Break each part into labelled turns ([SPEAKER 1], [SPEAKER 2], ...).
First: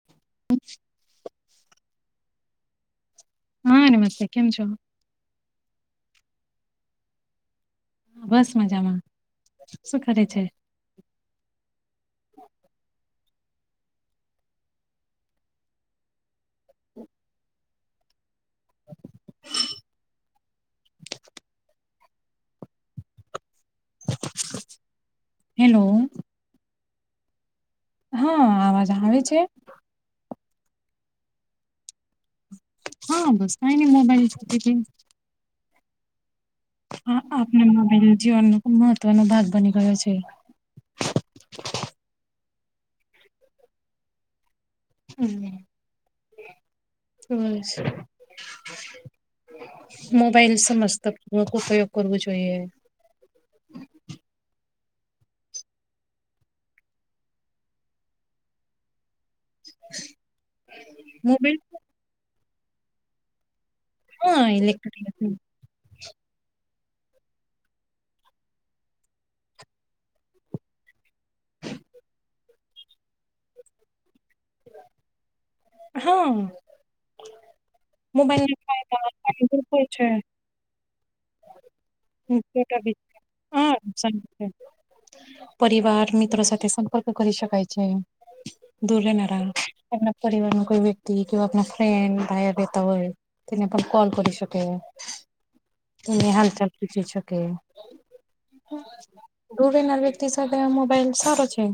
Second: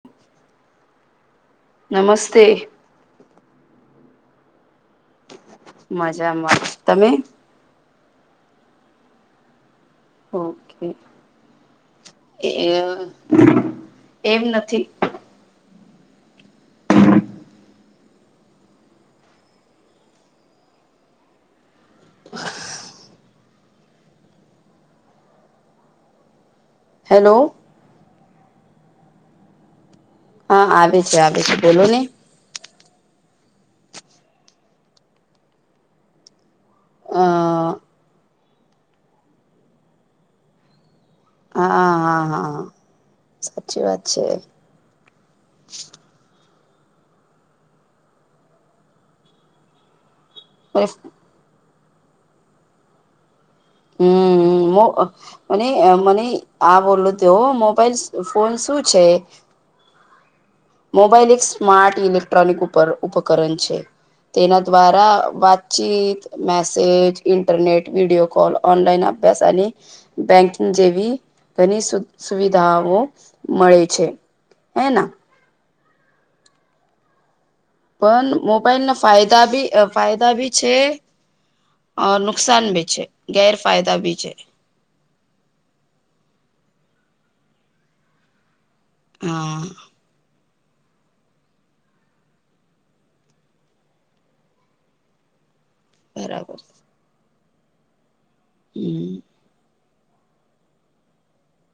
[SPEAKER 1] [unintelligible]
[SPEAKER 2] નમસ્તે.
[SPEAKER 1] હા, નમસ્તે કેમ છો?
[SPEAKER 2] મજામાં, તમે?
[SPEAKER 1] બસ મજામાં. શું કરે છે?
[SPEAKER 2] ઓકે એમ નથી.
[SPEAKER 1] [inaudible] [inaudible] હેલો.
[SPEAKER 2] હેલો.
[SPEAKER 1] હા, આવાજ આવે છે?
[SPEAKER 2] હા, આવે છે આવે છે બોલોને.
[SPEAKER 1] હા, બસ ના ન મોબાઈલ હા,
[SPEAKER 2] અ
[SPEAKER 1] આપણે જીવનનો ખુબ મહત્વનો ભાગ બની ગયો છે.
[SPEAKER 2] હા હા હા હા. સાચી વાત છે.
[SPEAKER 1] હમ. [unintelligible] મોબાઈલસ મસ્ત. [unintelligible] ઉપયોગ કરવું જોઈએ.
[SPEAKER 2] હમ હમ [unintelligible] મને મને આ બોલું ત મોબાઈલ ફોન શું છે. મોબાઈલ એક સ્માર્ટ ઇલેક્ટ્રોનિક ઉપર ઉપકરણ છે.
[SPEAKER 1] હા
[SPEAKER 2] તેના
[SPEAKER 1] ઇલેક્ટ્રિક
[SPEAKER 2] દ્વારા વાતચીત, message, internet video call. Online અભ્યાસ અને બેંકિંગ જેવી ઘણી સુ સુવિધાઓ મળે છે હેના.
[SPEAKER 1] હામ.
[SPEAKER 2] પણ
[SPEAKER 1] મોબાઈલના
[SPEAKER 2] મોબાઈલ ના બી
[SPEAKER 1] ફાયદા
[SPEAKER 2] ફાયદા બી છે નુકસાન બી છે ગેરફાયદા
[SPEAKER 1] [unintelligible] છે.
[SPEAKER 2] બી
[SPEAKER 1] [unintelligible] પરિવાર, મિત્રો સાથે સંપર્ક કરી શકાય છે દૂરે
[SPEAKER 2] હા
[SPEAKER 1] તેમણા પરિવારમાં કોઈ વ્યક્તિ ફ્રેન્ડ, ભાઈ રહેતા હોય. તેને પણ કોલ કરી શકે.
[SPEAKER 2] બરાબર
[SPEAKER 1] હાલચાલ પૂછી શકે.
[SPEAKER 2] હમ
[SPEAKER 1] વ્યક્તિ સાથે મોબાઈલ સારો છે.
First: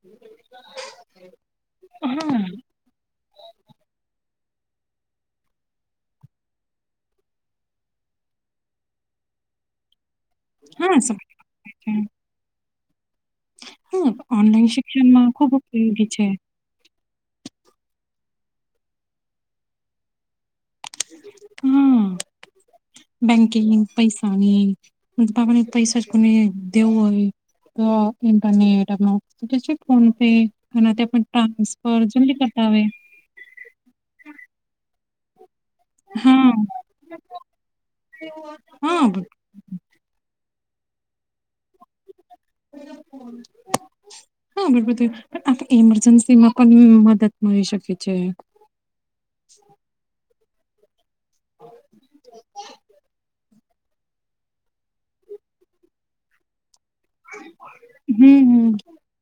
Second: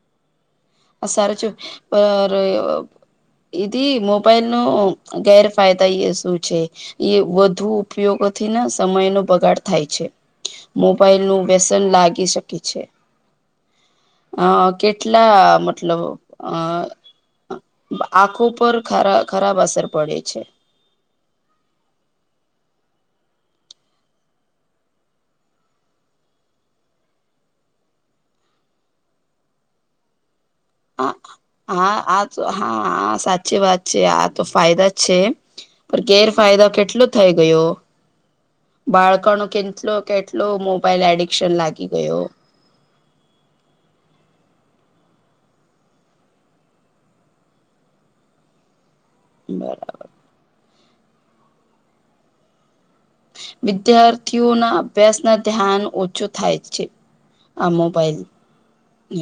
[SPEAKER 1] [inaudible]
[SPEAKER 2] આ સારચુ
[SPEAKER 1] હા
[SPEAKER 2] [unintelligible] દીદી મોબાઈલનો ગેરફાયદો ઈ શું છે? એ વધુ ઉપયોગથી ને સમયનો બગાડ થાય છે.
[SPEAKER 1] હા
[SPEAKER 2] મોબાાઈલનું વ્યસન લાગી શકે છે.
[SPEAKER 1] હ ઓનલાઈન શિક્ષણમાં ખુબ ઉપયોગી છે.
[SPEAKER 2] આ. આંખો પર ખરા ખરાબ અસર પડે છે.
[SPEAKER 1] હા
[SPEAKER 2] [inaudible]
[SPEAKER 1] બેંકિંગ પૈસાની. બાપને પૈસા જ કોને દેવું હોય. તો ઇન્ટરનેટ આપ છે ફોન પે. અને તે પણ
[SPEAKER 2] હ હા
[SPEAKER 1] ટ્રાન્સફર
[SPEAKER 2] આ
[SPEAKER 1] જલ્દી
[SPEAKER 2] તો
[SPEAKER 1] કરતા આવે
[SPEAKER 2] હા હા સાચી વાત છે આ તો ફાયદા છે. પણ
[SPEAKER 1] હા
[SPEAKER 2] ગેરફાયદો કેટલો થઈ ગયો
[SPEAKER 1] હા
[SPEAKER 2] બાળકનો કેટલો. કેટલો મોબાઈલ એડિક્શન લાગી ગયો.
[SPEAKER 1] હા બરોબર થ પણ આપ ઇમરજન્સીમાં પણ મદદ મળી શકે છે.
[SPEAKER 2] બરાબર.
[SPEAKER 1] [inaudible]
[SPEAKER 2] વિદ્યાર્થીઓના અભ્યાસ ના ધ્યાન ઓછો થાય છે. આ મોબાઈલ હ.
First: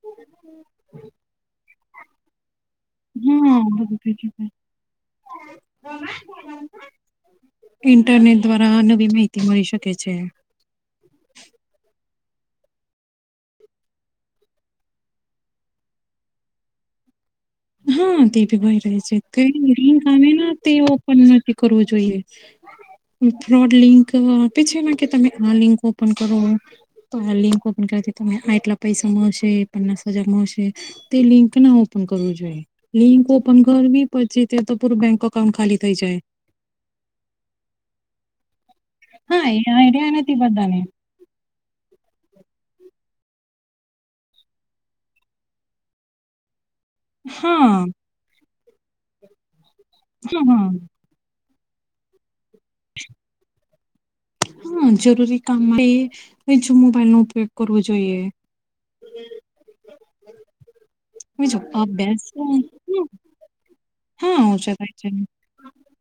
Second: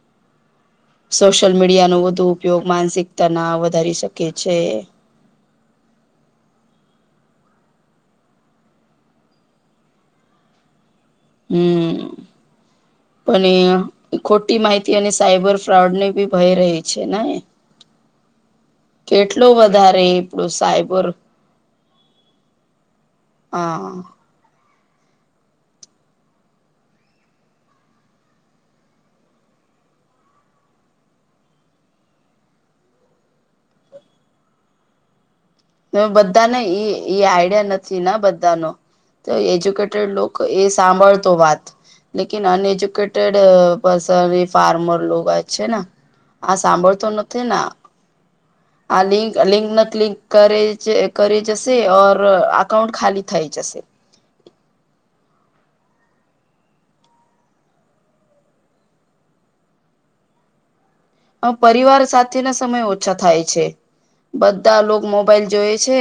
[SPEAKER 1] હ [unintelligible]
[SPEAKER 2] સોશિયલ મીડિયા નો વધુ ઉપયોગ માનસિકતા ના વધારી શકે છે.
[SPEAKER 1] બ [unintelligible] ઇન્ટરનેટ દ્વારા નવી માહિતી મળી શકે છે.
[SPEAKER 2] હમ. પણ ખોટી માહિતી અને સાયબર ફ્રોડ ને બી ભય રહી છે ને.
[SPEAKER 1] હા તે ભી ભય રહે છે તે
[SPEAKER 2] કેટલો વધારે
[SPEAKER 1] રિા
[SPEAKER 2] પેલું
[SPEAKER 1] તે
[SPEAKER 2] સાયબર
[SPEAKER 1] ઓપન નથી કરવું જોઈએ. ફ્રોડ લિંક
[SPEAKER 2] હા
[SPEAKER 1] આપે છે કે તમે આ લિંક ઓપન કરો. તો આ લિંક ઓપન કરથી ત આ એટલા પૈસા મળશે પન્નાસ હજાર મળશે. તે લિંક ના ઓપન કરવું જોઈએ લિંક ઓપન કરવી પછી તે તો પૂરું બેંક અકાઉન્ટ ખાલી. થઈ જાય.
[SPEAKER 2] બધાને એ આઈડિયા નથી બધાનો. તો
[SPEAKER 1] હા એ
[SPEAKER 2] એજ્યુકેટેડ
[SPEAKER 1] આઈડિયા
[SPEAKER 2] લો
[SPEAKER 1] નથી
[SPEAKER 2] એ
[SPEAKER 1] બધાને
[SPEAKER 2] સાંભળતો વાત. લકન અન એજુકેટેડ પર્સન ફાર્મર છે ને આ સાંભળ. નથી
[SPEAKER 1] હા
[SPEAKER 2] આ લં લિંકિંક
[SPEAKER 1] હા
[SPEAKER 2] કરે છે. કરે જશે ઓર અકાઉન્ટ ખાલી થઈ જશે.
[SPEAKER 1] હ જરૂરી કામ એ મોબાઈલ નો ઉપયોગ કરવો જોઈએ.
[SPEAKER 2] આ
[SPEAKER 1] બીજું
[SPEAKER 2] પરિવાર
[SPEAKER 1] અભ્યાસ
[SPEAKER 2] સાથે ના સમય ઓછા થાય છે.
[SPEAKER 1] હા ઓછો
[SPEAKER 2] બધા
[SPEAKER 1] થાય
[SPEAKER 2] લો
[SPEAKER 1] છે
[SPEAKER 2] મોબાઈલ જોય છે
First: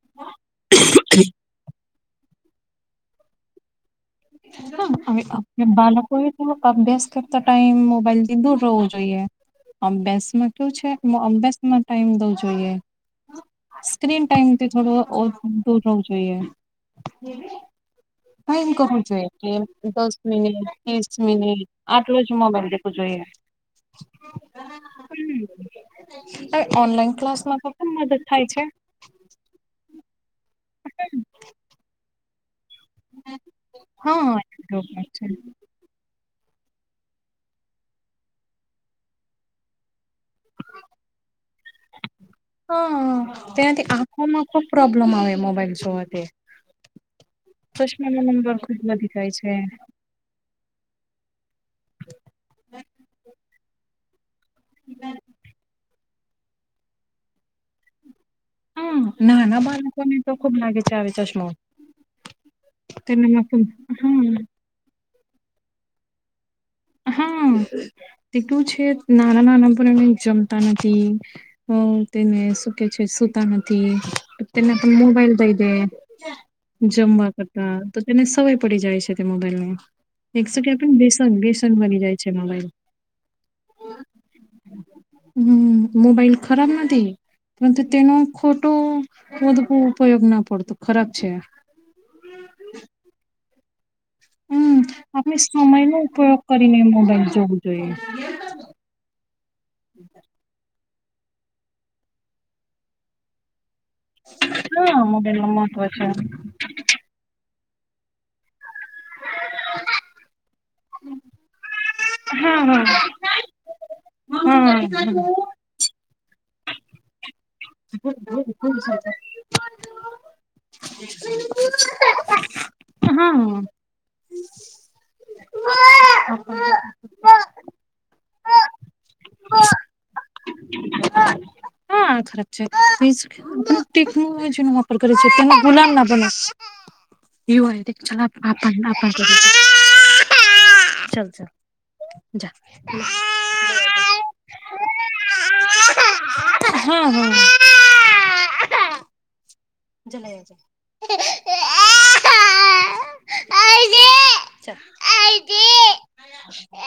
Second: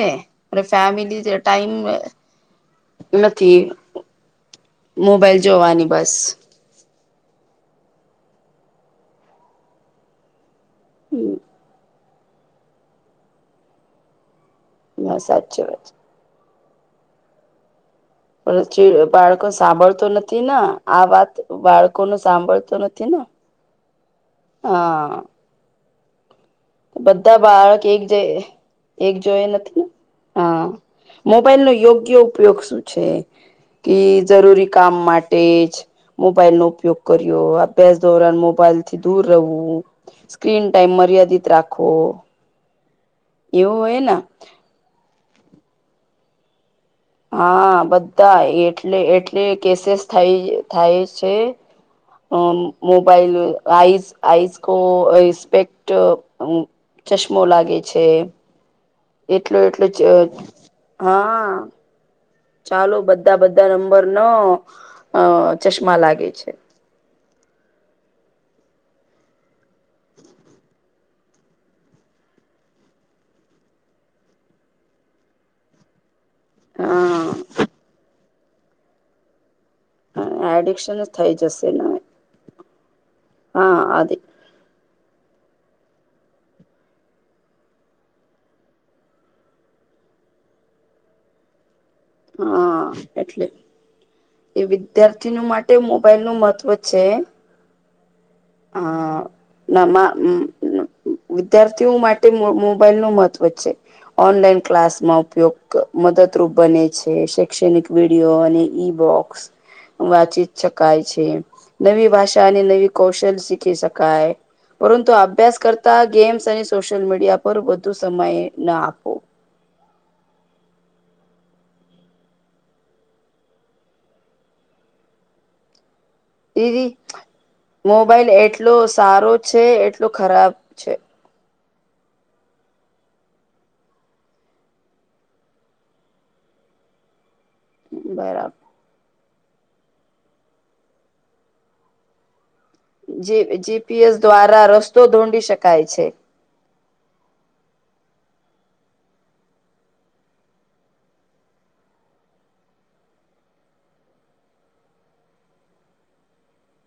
[SPEAKER 2] અને ફેમિલી. ટાઈમ નથી. મોબાઈલ
[SPEAKER 1] હ
[SPEAKER 2] જોવાની
[SPEAKER 1] બાલાપ
[SPEAKER 2] બસ
[SPEAKER 1] થ કપભ્યાસ થ. તો ટાઈમ મોબાઈલ થી દૂર રવું જોઈએ અભ્યાસમાં કયુ છે અભ્યાસમાં. ટાઈમ દવું જોઈએ સ્ક્રીન ટાઈમથી થોડો
[SPEAKER 2] ના સાચી વાત
[SPEAKER 1] દૂરવું જોઈએ. જો હા
[SPEAKER 2] છે.
[SPEAKER 1] એમ કું.
[SPEAKER 2] પછી બાળકો સાંભળતો નથી આ વાત
[SPEAKER 1] મિનિટ
[SPEAKER 2] બાળકો
[SPEAKER 1] આટલો
[SPEAKER 2] ન
[SPEAKER 1] જ મોબાઈલ
[SPEAKER 2] સાંભળતો
[SPEAKER 1] દેખવો
[SPEAKER 2] નથી.
[SPEAKER 1] જોઈએ.
[SPEAKER 2] હા.
[SPEAKER 1] તો. ઓનલાઈન
[SPEAKER 2] બધા
[SPEAKER 1] ક્લાસમાં
[SPEAKER 2] બાળક
[SPEAKER 1] પણ
[SPEAKER 2] એક
[SPEAKER 1] મદદ
[SPEAKER 2] જે
[SPEAKER 1] થાય છે
[SPEAKER 2] એક જોઈ નથી ને હા.
[SPEAKER 1] હ.
[SPEAKER 2] મોબાઈલ નો યોગ્ય ઉપયોગ શું છે કે જરૂરી કામ
[SPEAKER 1] હા.
[SPEAKER 2] માટે જ. મોબાઈલ નો ઉપયોગ કર્યો અભ્યાસ દોરન મોબાઈલ થી દૂર રહેવું. સ્ક્રીન ટાઈમ મર્યાદિત રાખો.
[SPEAKER 1] હા ત્યાનાથી આંખોમાં ખુબ પ્રોબ્લેમ આવે મોબાઈલ જોવા તે.
[SPEAKER 2] હા બધા એટલે
[SPEAKER 1] જાય છે
[SPEAKER 2] એટલી કેસીસ થાય. થાય છે મોબાઈલ આઈઝ આઈઝ. કો સ્પેક્ટ ચશ્મો લાગે છે.
[SPEAKER 1] હમ
[SPEAKER 2] એટલો
[SPEAKER 1] નાના
[SPEAKER 2] એટલો ચ
[SPEAKER 1] બાળકો ને તો ખુબ લાગે છે આવે
[SPEAKER 2] હા
[SPEAKER 1] ચશ્માઓ
[SPEAKER 2] ચાલો બધા બધા નંબર ન
[SPEAKER 1] હમ
[SPEAKER 2] અ ચશ્મા લાગે છે.
[SPEAKER 1] હા તેટલું છે નાનાં નાના પણ એને જમતા નથી. હ તેને શું કે છે સુતા નથી તેને તો મોબાઈલ દઈ દે જમવા
[SPEAKER 2] હા
[SPEAKER 1] કરતા તો તેને સવાય પડી જાય છે તે મોબાઈલ ને એકસ
[SPEAKER 2] એડિક્શન
[SPEAKER 1] કેેને
[SPEAKER 2] જ
[SPEAKER 1] બેસન
[SPEAKER 2] થઈ જશે
[SPEAKER 1] બેસન
[SPEAKER 2] ને
[SPEAKER 1] બની જાય છે માબાઈલ
[SPEAKER 2] હા [inaudible]
[SPEAKER 1] હમ્મ મોબાઈલ ખરાબ નથી, પરંતુ તેનો ખોટું બુધુ ઉપયોગ ના પડતો ખરાબ છે.
[SPEAKER 2] હા એટલે એ
[SPEAKER 1] હમ
[SPEAKER 2] વિદ્યાર્થી
[SPEAKER 1] આપણે
[SPEAKER 2] ન માટે મોબાઈલ નું મહત્વ છે.
[SPEAKER 1] જોઇઅ,
[SPEAKER 2] હા નામાં [inaudible] વિદ્યાર્થીઓ માટે મોબાઈલ નું મહત્વ છે. ઓનલાઈન
[SPEAKER 1] હા
[SPEAKER 2] ક્લાસમાં
[SPEAKER 1] મોબાઈલ નું
[SPEAKER 2] ઉપયોગ
[SPEAKER 1] મહત્વ છે
[SPEAKER 2] મદદરૂપ બને છે, શૈક્ષણિક વિડીયો અને ઈ બોક્સ વાંચી શકાય છે, નવી ભાષા
[SPEAKER 1] હા
[SPEAKER 2] અને
[SPEAKER 1] હા
[SPEAKER 2] નવી કૌશ શલ શીખી શકાય,
[SPEAKER 1] હા હા
[SPEAKER 2] પરંતુ અભ્યાસ કરતા ગેમ્સ અને સશક્ત મીડિયા પર વધુ સમય ના આપો.
[SPEAKER 1] [unintelligible] હા [unintelligible]
[SPEAKER 2] દીદી, મોબાઈલ એટલો સારો છે એટલો ખરાબ છે.
[SPEAKER 1] હા હા હા ખરાબ છે શી [unintelligible] વાપર કરી છે તેને ગુલામ ના બને એવું એ ચાલ આપ
[SPEAKER 2] બરાબર
[SPEAKER 1] આપણે ચાલ ચાલ જા,
[SPEAKER 2] જી જીપીએસ દ્વારા રસ્તો ધોન્ડી શકાય છે.
[SPEAKER 1] હા હા [unintelligible] [unintelligible]